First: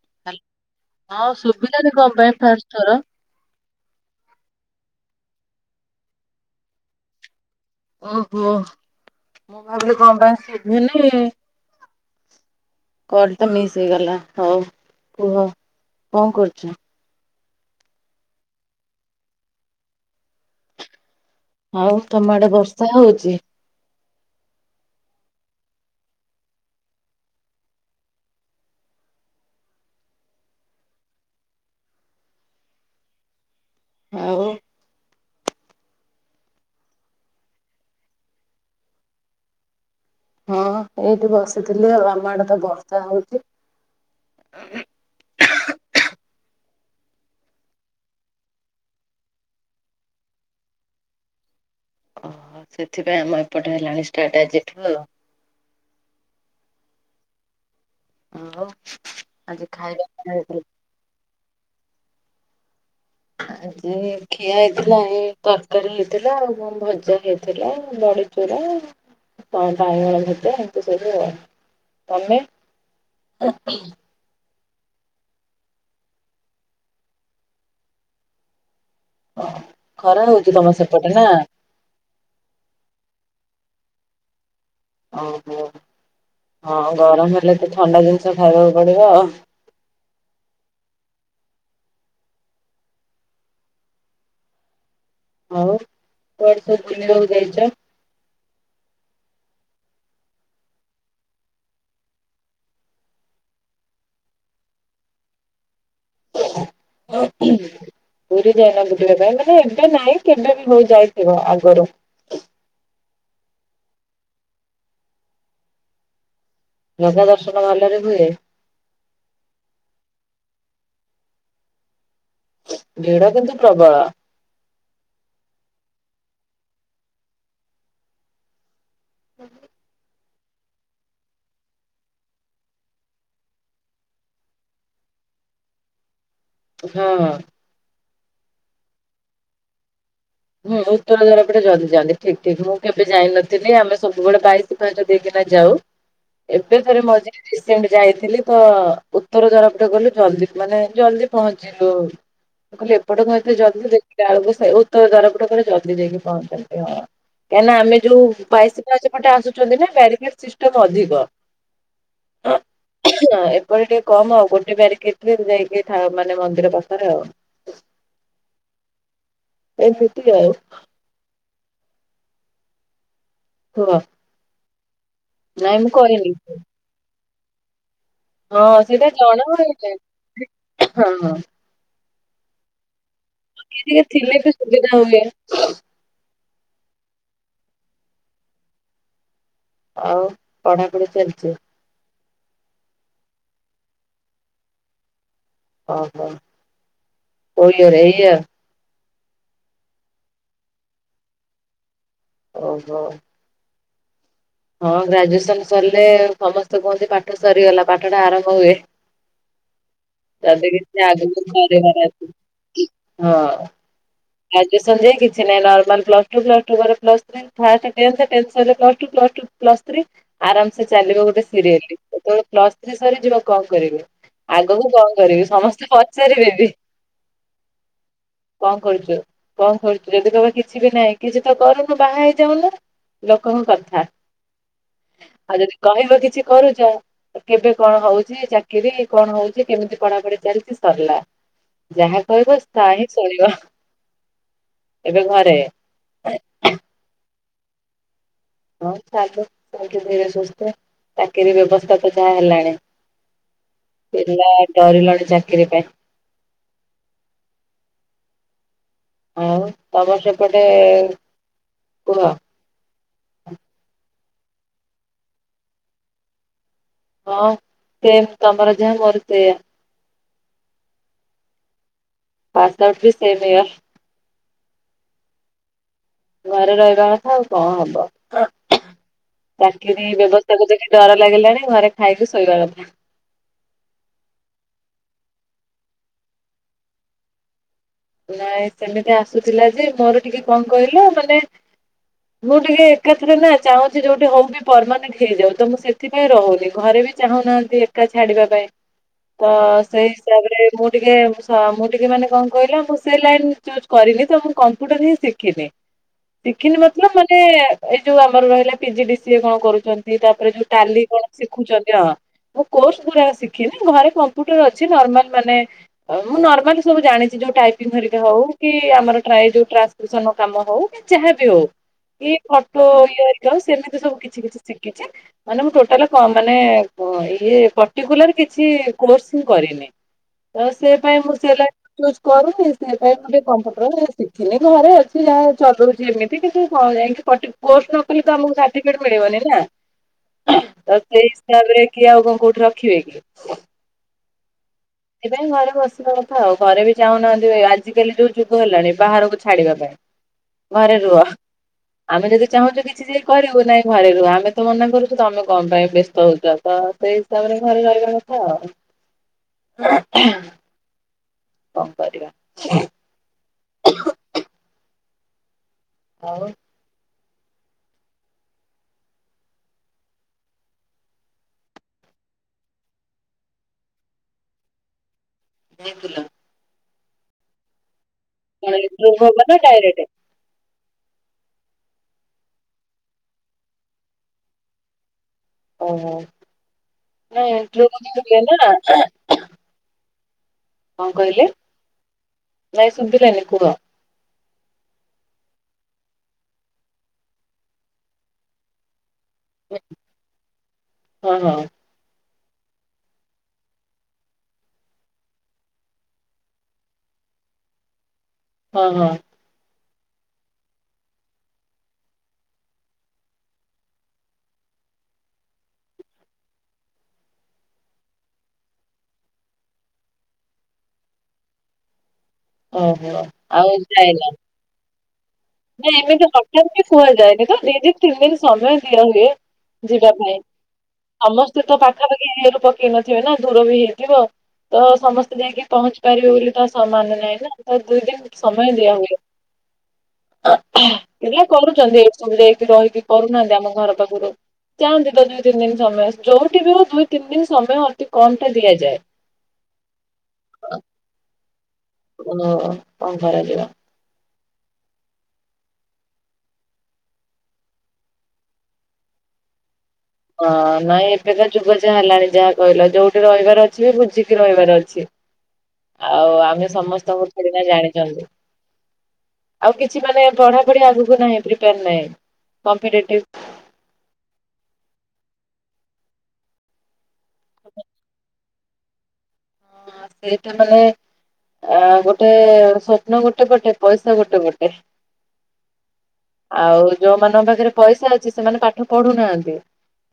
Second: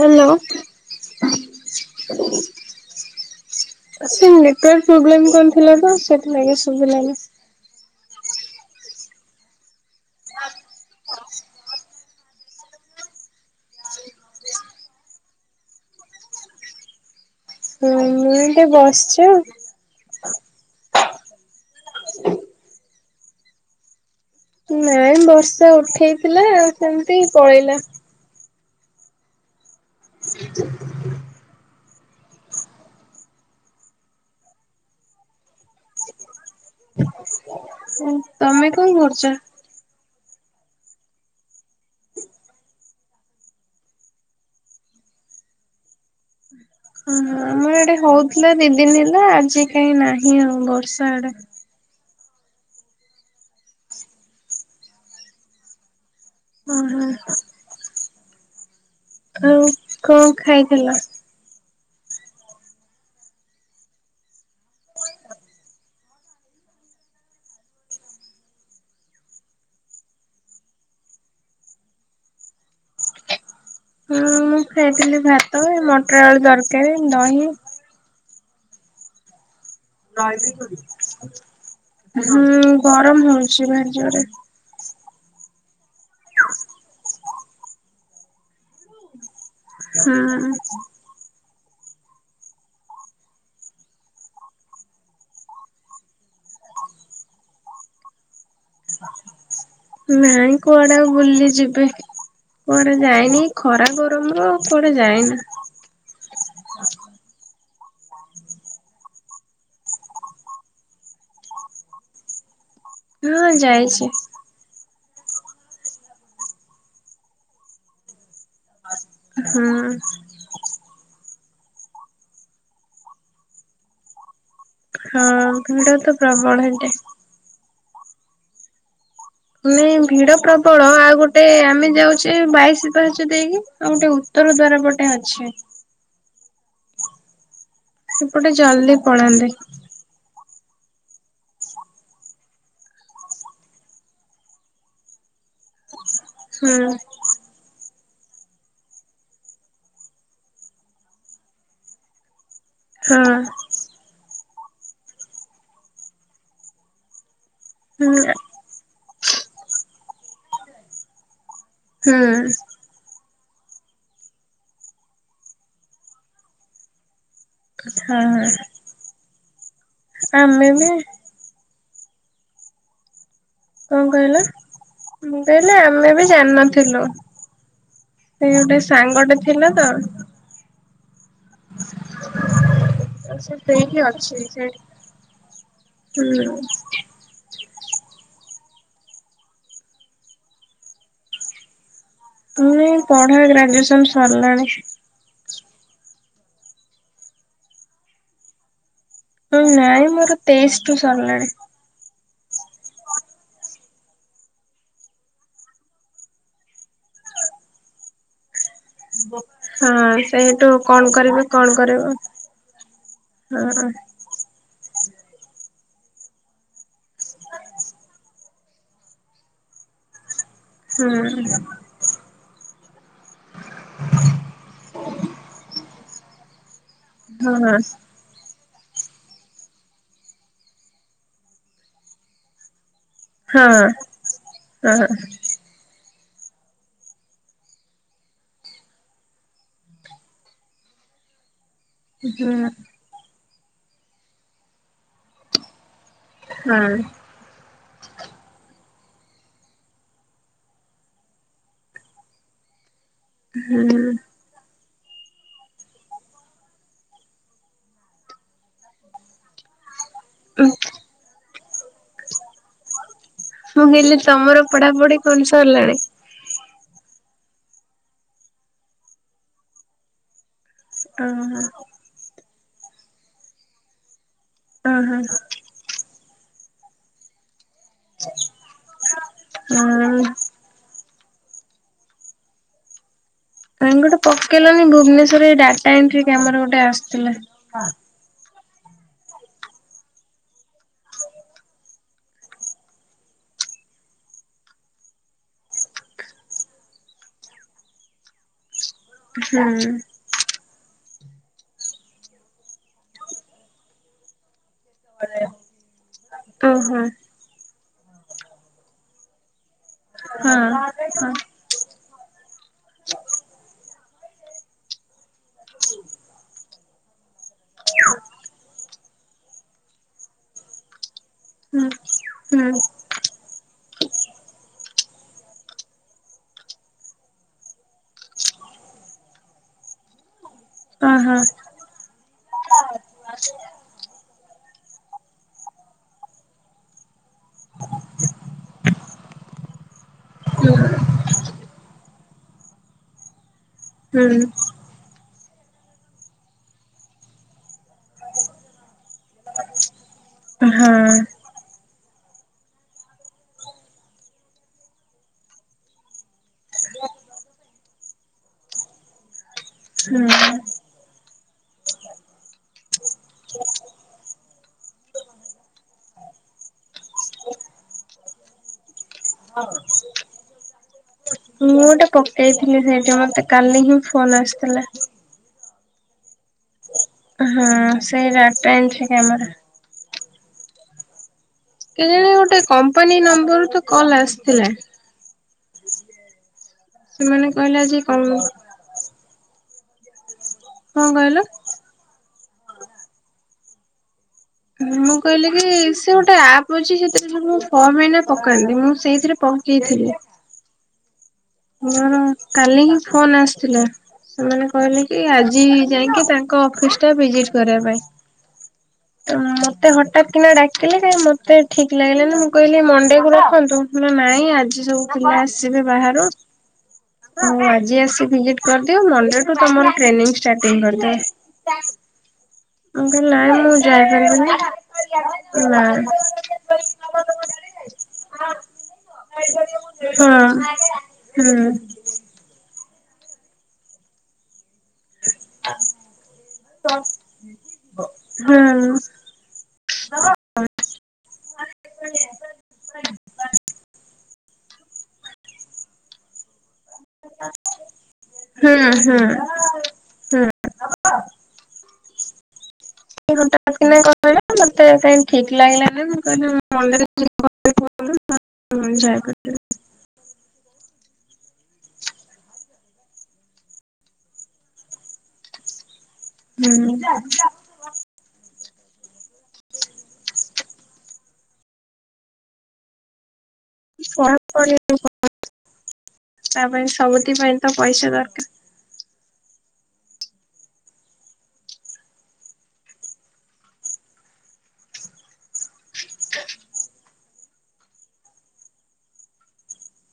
Hello ହାଲ୍ ହଁ ସୁବିଲାନି କଣ ପାଇଁ ଫାର୍ଷ୍ଟ ଥର? ସେ ନେଟୱର୍କ ପ୍ରୋବ୍ଲେମ କଣ ଥିଲା ତ ସେଥିଲାଗି ସୁବିଲାନି। ଉ ହୁଁ ମୁଁ ଭାବିଲି କଣ ପାଇଁ ଶୁଭୁନି-ଇ-ଇ କଲ୍ ତ ମିସ୍ ହେଇଗଲା। ହଉ କୁହ କଣ କରୁଛ।? ହୁଁ ମୁଁ ଏଠି ବସିଛି ଆଉ। ଆଉ ତମ ଆଡେ ବର୍ଷା ହଉଛିି? ନାଇଁ ବର୍ଷା ଉଠେଇଥିଲା ସେମିତି ପଳେଇଲା। [inaudible] ଆଉ ତମେ କଣ କରୁଛ? ହଁ ଏଇଠି ବସିଥିଲି ଆଉ। ଆମ ଆଡେ ତ ବର୍ଷା ହଉଛି। ଓ ହଁ ଏଆଡ଼େ ହଉଥିଲା ଦି ଦିନ ହେଲା ଆଜି କାହିଁ ନାହିଁ ଆଉ ବର୍ଷା ଆଡେ। ଓହୋ ସେଥିପାଇଁ ଆମ ଏପଟେ ହେଲାଣି ଷ୍ଟାର୍ଟ ଆଜିଠୁ ଆଉ। ହଁ ହଁ। ଆଉ ଆଉ ଆଜି ଖାଇବା କଣ ହେଇଥିଲା? ଖାଇଥିଲ? ଆଜି ଖିଆ ହେଇଥିଲା ଏ ତରକାରୀ ହେଇଥିଲା ଆଉ ଭଜା ହେଇଥିଲା ବଡି ବଡ଼ିଚୁରା କଣ ବାଇଗଣ ଭଜା ଏମତି ସବୁ ଆଉ। ତମେ? ଅ ଉଁହ୍ ହୁଁ ମୁଁ ଖାଇଥିଲି ଭାତ ମଟର ଆଳୁ ତରକାରୀ ଦହି। ଓହୋ ଖରା ହଉଚି ତମ ସେପଟେ ନା। ହୁଁ ଗରମ ହଉଚି ଭାରି ଜୋରେ। [unintelligible] ହଁ ଗରମ ହେଲେ ତ ଥଣ୍ଡା ଜିନିଷ ଖାଇବାକୁ ପଡିବ। ହୁଁ। ଆଉ କୁଆଡେ ସବୁ ବୁଲିବାକୁ ଯାଇଚ? ହୁଁ କୁଆଡେ ଆଉ ବୁଲି ଯିବି। କୁଆଡେ ଯାଇନି ଖରା ଗରମରୁ କୁଆଡେ ଯାଇନି। ଉଁ ଉହୁଁ ପୁରୀ ଯାଇନା ବୁଲିବା ପାଇଁ ମାନେ ଏବେ ନାଇଁ କେବେ ବି ହଉ ଯାଇଥିବ ଆଗରୁ। ହଁ ଯାଇଚି। ଜଗା ଦର୍ଶନ ଭଲରେ ହୁଏ? ହଁ। ଭିଡ କିନ୍ତୁ ପ୍ରବଳ। ହଁ ଭିଡ ତ ପ୍ରବଳ ହେଇଟାଏ। ନାଇଁ ଭିଡ ପ୍ରବଳ ଆଉ ଗୋଟେ ଆମେ ଯାଉଚେ ବାଇଶି ପାହାଚ ଦେଇକି ଆଉ ଗୋଟେ ଉ ତ୍ତର ଦ୍ଵାର ଗୋଟେ ଅଛି। ଉ ହଁ। ସେପଟେ ଜଲଦି ପଳାନ୍ତି। ହୁଁ ଉତ୍ତର ଦ୍ୱାର ପଟେ ଜଲଦି ଯାଆନ୍ତି। ଠିକ୍ ଠିକ୍। ମୁଁ କେବେ ଯାଇନଥିନି ଆମେ ସବୁବେଳେ ବାଇଶି ପାହଚ ଦେଇକିନା ଯାଉ। ହୁଁ ଏବେ ଥରେ ମଝି ରିସେଣ୍ଟ ଯାଇଥିଲି ତ ଉତ୍ତର ଦ୍ୱାର ପଟେ ଗଲୁ ଜଲଦି ମାନେ ଜଲଦି ପହଞ୍ଚିି ଇଲୁ। ମୁଁ କଇଲି ଏପଟେ ହଁ ଭାରୁଥିବେ ଜଲଦି ଦେଖିଲାଳୁକୁ ସେ ଉତ୍ତର ଦ୍ୱାର ପଟେ ପୁଣି ଜଲଦି ଯାଇକି ପହଞ୍ଚନ୍ତି ହଁ। କାଇଁ ନା ଆମେ ହୁଁ ଯୋଉ ବାଇଶି ପାହାଚ ପଟେ ଆସୁଛନ୍ତି ନା ବ୍ୟାରିକେଟ୍ ସିଷ୍ଟମ୍ ଅଧିକ। ହୁଁ। [unintelligible] ଏପଟେ ଟିକେ କମ୍ ଆଉ ଗୋଟେ ବ୍ୟାରିକେଟ୍ ଯାଇକି ଠା ମାନେ ମନ୍ଦିର ପାଖରେ ଆଉ। କଥା ଏ ସେତିି ଆଉ। ଏମୁଣା କୁହ କଁ କଇଲ ମୁଁ କଇଲି ନାଇଁ ଆମେ ବି କହିନି। ଜାଣିନଥିଲୁ। ସେ ଗୋଟେ ହଁ ସେଇଟା ସାଙ୍ଗଟେ ଜ୍ଞାନ ଗଣ ଥିଲା ତ ହେଇଥାଏ। ଉଁହୁଁ। ହଁ। ସେ ଆଉ କିଏ ସେଇଠି ଟିକେ ଥିଲେ ବି ସୁବିଦା ହୁଏ। ହୁଁ। ଆଉ ପଢାପଢି ଚାଲିଚି? ହୁଁ ପଢା ଗ୍ରାଜୁଏସନ୍ ସରିଲାଣି। ଓହୋ। କୋଉ ଇୟର୍ ଏଇ ଇୟର୍? ହୁଁ ନାଇଁ ମୋର ତେଇଶଠୁ ସରିଲାଣି। ଓହୋ। ହଁ ଗ୍ରାଜୁଏସନ୍ ସରଲେ ସମସ୍ତେ କୁହନ୍ତି ପାଠ ସରିଗଲା ପାଠଟା ଆରମ୍ଭ ହୁଏ। [unintelligible] ଯଦି ସେଇଠୁ କିଛି କଣ ଆଗୁକୁ କରିବେ କଣ କରିବାର କରିବ ଅଛି। ହଁ। ଗ୍ରାଜୁଏସନ୍ ଯାଏଁ କିଛି ନାଇଁ normal plus two plus two ପରେ plus three. First tenth tenth ସଇଲେ plus two plus two plus three ଆରାମ୍ ସେ ହଁ ଚାଲିବ ଗୋଟେ ସିରିଏଲି। [unintelligible] ପ୍ଲସ୍ ଥ୍ରୀ ସରିଯିବ କଁ କରିବେ? ଆଗକୁ କଁ କରିବି ସମସ୍ତେ ପଚାରିବେ ବି। [unintelligible] କରୁଚ କଁ କରୁଚୁ? ଯଦି କହିବ କିଛି ବି ନାଇଁ କିଛି ତ କରୁନୁ ବାହା ହେଇଯାଉନୁ। ହଁ ଲୋକଙ୍କ କଥା ହଁ ଆଉ ଯଦି କହିବ କିଛି କରୁଛ କେବେ କଣ ହଉଛି ଚାକିରି କଣ ହଉଛି କେମିତି ପଢାପଢି ଚାଲିଛି ସରିଲା। ଯାହା କହିବ ହୁଁ ତା ହିଁ ଶୁଣିବ। ଏବେ ଘରେ? ହଁ। ହଁ ଚାଲୁ ଧୀରେ ସୁସ୍ଥ, ଚାକିରି ବ୍ୟବସ୍ଥା ତ ଯାହା ହେଲାଣି। ହୁଁ। ପିଲା ଡରିଲଣି ଚାକିରି ପାଇଁ। ଆଉ ତମର ସେପଟେ ମୁଁ କୁହ। ମୁଁ ହେଲିି ତମର ପଢାପଢି କଣ ସରିଲାଣି? ହଁ ସେ ତମର ଯାହା ମୋର ସେଆ। ହଁ। ପାସ ଆଉଟ ବି ସେମ ୟେର୍। ଅ ହଁ। ଘରେ ରହିବା କଥା ଆଉ କଣ ହବ, ଚାକିର ହଁ। ବ୍ୟବସ୍ ତାକୁ ଦେଖି ଡର ଲାଗିଲାଣି ଘରେ ଖାଇକି ଶୋଇବା କଥା। ନାଇ ଗୋଟେ ପକେଇଲନି ଭୁବନେଶ୍ୱରରେ ଏଇ ଗୋଟେ ଡାଟା ଏଣ୍ଟ୍ରି କାମରେ ଗୋଟେ ଆସିଥିଲା। ନାଇଁ ସେମିତି ଆସୁଥିଲା ଯେ, ମୋର ଟିକେ କଣ କହିଲ ମାନେ ମୁଁ ଟିକେ ଏକାଥରେ ନା ଚାହୁଁଛି ଯୋଉଠି ହଉ ବି ପରମାନେଣ୍ଟ ହେଇଯାଉ, ତ ମୁଁ ସେଥିପାଇଁ ରହୁନି, ଘରେ ବି ଚାହୁଁନାହାଁନ୍ତି ଏକା ଛାଡିବା ପାଇଁ ତ ହୁଁ ସେଇ ହିସାବରେ ମୁଁ ଟିକେ ଶ୍ ମୁଁ ଟିକେ ମାନେ କଣ କହିଲ ମୁ ସେ ଲାଇନ ଚୁଜ କରିନି ତ ମୁଁ କମ୍ପ୍ୟୁଟର ହିଁ ଶିଖିନି ଶିଖିନି ଓହୋ। ମତଲବ୍ ମାନେ ଏଇ ଯୋଉ ଆମର ରହିଲା ପିଜି ଡି ସିଏ କଣ କରୁଛନ୍ତି, ତାପରେ ହଁ ଯୋଉ ଟାଲି କଣ ହଁ। ଶିଖ ରଖୁଛନ୍ତି ହଁ, ମୁଁ କୋର୍ସ ପୁରା ଶିଖିନି ଘରେ କମ୍ପ୍ୟୁଟର ଅଛି ନର୍ମାଲ ମାନେ ମୁଁ ନର୍ମାଲି ସବୁ ଜାଣିଛି, ଯୋଉ ଟାଇପିଙ୍ଗ ଧରିକ ହଉ କି ଆମର ପ୍ରାୟେ ଯୋଉ ଟ୍ରାନ୍ସସ କ୍ରିପ୍ସନର କାମ ହଉ କି ଯାହାବି ହଉ ହୁଁ। କି ହୁଁ ଫଟୋ ଇଏ ହେରି ଆଉ ସେମିତି ସବୁ କିଛି କିଛି ଶିଖିଛି। ମାନେ ମୁଁ ଟୋଟାଲ ମାନେ ଇ ପଟିକୁଲାର କିଛି କୋର୍ସ ହିଁ କରିନି। ହ [inaudible] ଆଉ ସେ ପାଇଁ ମୁଁ ସେ ଲାଇନ ଚୁଜ କରୁନି, ସେ ପାଇଁ ମୁଁ ଟିକେ କନ୍ ଶିଖିନି ଘରେ ଅଛି ଯାହା ଚଲଉଛି ଏମିତି କିଛି ଜାଇଁକି ପଟି କୋର୍ସ ନ ତ ଆମକୁ ସାର୍ଟିଫିକେଟ ମିଳିବନି ନା। ତ ସେଇ ହିସାବ ରେ କି ଆଉ କଣ କୋଉଠି ରଖିବେ କି? ହୁଁ। ସେଥିପାଇଁ ଘରେ ବସିବା କଥା ଆଉ, ଘରେ ବି ଚାହୁନାହାନ୍ତି ଆଜିକାଲି ଯୋଉ ଯୁଗ ହେଲାଣି ବାହାରକୁ ଛାଡିବା ପାଇଁ, ଘରେ ରୁହ। ହଁ ଆମେ ଯଦି ଚାହୁଁଛୁ କିଛି ଯ କରିବୁ ନାହିଁ ଘରେରୁହ, ଆମେ ତ ମନା କରୁଛୁ ତମେ କଣ ପାଇଁ ବ୍ୟସ୍ତ ହଉଛ, ତ ସେଇ ତାପରେ ଘରେ ରହିବା କଥା ଆଉ। ହୁଁ। କଣ କରିବା। ଆଉ? ମୁଁ ଗୋଟେ ପକେଇଥିଲି ସେଇଠି ମତେ କାଲି ହିଁ ଫୋନ ଆସିଥିଲା। ଯାଇଥିଲ? ହୁଁ ସେଇ କଣ ଡାଟା ଏଣ୍ଟ୍ରି ଇଣ୍ଟରଭ୍ୟୁ ହବ କାମରେ। ନା ଡାଇରେକ୍ଟ କେଜାଣି ଗୋଟେ କମ୍ପାନୀ ନମ୍ବର ରୁ ତ କଲ୍ ଆସିଥିଲା। ଓହୋ, ସେମାନେ ନାଇଁ କହିଲେ ଏଣ୍ଟ୍ରି ଆଜି କଣ ପାଇଁ ଥିଲେ ନା। କଣ କହିଲେ, ନାଇଁ ଶୁଭିଲାନି କୁହ। ମୁଁ କହିଲି କି ସେ ଗୋଟେ ଆପ୍ ଅଛି, ସେଥିରେ ଫର୍ମ ଏଇନା ପକାନ୍ତି ମୁଁ ସେଇଥିରେ ପହକେଇଥିଲି। ହଁ ହଁ। ମୋର କାଲି ହି ଫୋନ ଆସିଥିଲା। ସେମାନେ କହିଲେ କି ଆଜି ଯାଇକି ତାଙ୍କ ଅଫିସ ଟା ଭିଜିଟ କରିବା ପାଇଁ। ହଁ ହଁ। ତ ମତେ ହଠାତ୍ କିନା ଡାକିଲେ କାଇଁ ମତେ ଠିକ ଲାଗିଲାନି ମୁଁ କହିଲି ମଣ୍ଡେ କୁ ରଖନ୍ତୁ। ନା ନାଇଁ ଆଜି ସବୁ ପିଲା ଆସିବେ ବାହାରୁ। ଆଉ ଆଜି ଆସି ଭିଜିଟ କରିଦିଅ ମଣ୍ଡେଠୁ ତମର ଟ୍ରେନିଂ ଷ୍ଟାଟିଙ୍ଗ କରିଦବା। ମୁଁ ଓହୋ କଇଲି ନାଇଁ ଆଉ ମୁଁ ଯାଇନ ଯାଇପାରିବନି। ନାଇଁ ଏମିତି ହଠାତ୍ ବି କୁହାଯାଏନି ତ ଦି ଦିନ ତିନ ଦିନ ସମୟ ଦିଅନ୍ତି। ହଁ। ହୁଁ ସମସ୍ତେ ହୁଁ ତ ପାଖାପାଖି ଏରିଆରୁ ପକେଇ ନଥିବେ ନା ଦୂର ବି ହେଇଥିବ ତ ସମସ୍ତେ। ଯାଇକି ପହଞ୍ଚି ପାରିବେ ବୋଲି ତ ସମାନ ନାହିଁ ନା ତ ଦୁଇ ଦିନ ସମୟ ଦିଆ ହୁଏ। ପିଲା କରୁଛନ୍ତି ଏଇଠି ସବୁ ଯାଇକି ରହିକି କରୁନାହାନ୍ତି ଆମ ଘର ପାଖରୁ। ଚାଆନ୍ତି ତ ଦୁଇ ତିନି ଦିନ ସମୟ ଯୋଉଠି ବି ହଉ ଦୁଇ ତିନି ଦିନ ସମୟ ଅତି କମ ଟା ଦିଆଯାଏ। ହୁଁ। ମନ। [unintelligible] କଇଲେ ମତେ କାଇଁ ଠିକ ଲାଗିଲାନ ମୁଁ କଇଲି [unintelligible] ଜୟ କରିଦେବେ। ହଁ ନାଇଁ ଏବେ ତ ଯୁଗ ଯାହା ହେଲାଣି ଯାହା କହିଲ ଯୋଉଠି ରହିବାର ଅଛି ବି ବୁଝିକି ରହିବାର ଅଛି। ହ [inaudible] ଆଉ ଆମେ ସମସ୍ତଙ୍କୁ ଯୋଡ଼ି ନା ଜାଣିଛନ୍ତି। ଆଉ କିଛି ମାନେ ପଢା ପଢି ଆଗକୁ ନାଇ ପ୍ରିପେଆର ନାହିଁ କମ୍ପିଟେଟିଭ। ପଢା ପଢି ଆଉ କଣ ତା ପାଇଁ ସବୁତିି ପାଇଁ ତ ପଇସା ଦରକାର। ହଁ ସେଇଟା ମାନେ। ଆ ଗୋଟେ ସୋପ୍ନ ଗୋଟେ ପଟେ ପଇସା ଗୋଟେ ପଟେ। ଆଉ ଯୋଉ ମାନଙ୍କ ପାଖରେ ପଇସା ଅଛି ସେମାନେ ପାଠ ପଢୁନାହାନ୍ତି।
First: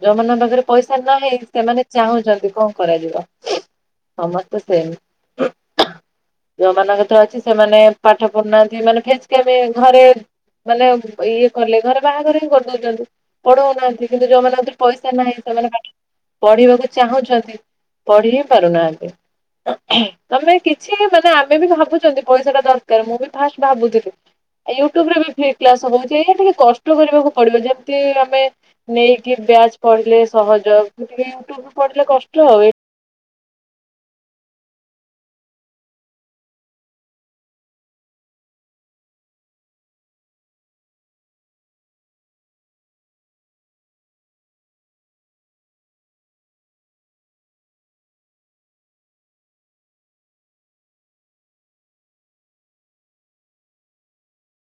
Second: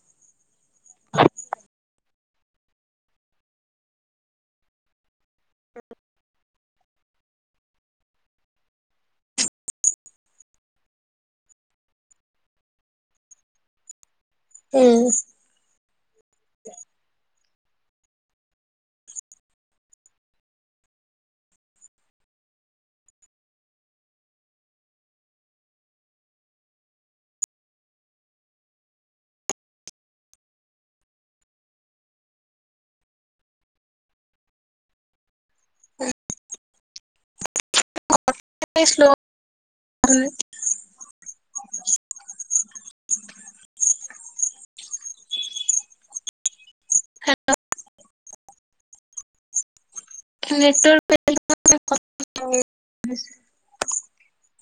ଯୋଉମାନଙ୍କ ପାଖରେ ପଇସା ନାହିଁ ସେମାନେ ଚାହୁଁଛନ୍ତି କଣ କରାଯିବ। ସମସ୍ତେ ସେମ। ଯୋଉମାନଙ୍କର ତ ଅଛି ସେମାନେ ପାଠ ପଢୁନାହାନ୍ତି ମାନେ ଫେଚକାମି ଘରେ। ମାନେ ଇଏ କଲେ ଘରେ ବାହାଘର ହିଁ କରିଦଉଛନ୍ତି ପଢଉନାହାନ୍ତି। କିନ୍ତୁ ଯୋଉମାନଙ୍କ କତିରେ ପଇସା ହୁଁ ନାହିଁ ସେମାନେ ପାଠ ପଢିବାକୁ ଚାହୁଁଛନ୍ତି ପଢି ହିଁ ପାରୁନାହାନ୍ତି। ତମେ କିଛି ମାନେ ଆମେ ବି ଭାବୁଛନ୍ତି ପଇସା ଟା ଦରକାର ମୁଁ ବି ଫାଷ୍ଟ ଭାବୁଥିଲି। ୟୁଟୁବ ରେ ବି ଫ୍ରି କ୍ଲାସ ହହୁଛିଇ ଟିକେ କଷ୍ଟ କରିବାକୁ ପଡିବ ଯେମିତି ଆମେ। ନେଇକି ବ୍ୟାଚ୍ ପଢିଲେ ସହଜ କିନ୍ତୁ ୟୁଟ୍ୟୁବୁ ପଢିଲେ କଷ୍ଟ ଆଉ। କାଇଁ ସ୍ଲୋ ଉଁ। ହାଲୋ। Net work [unintelligible]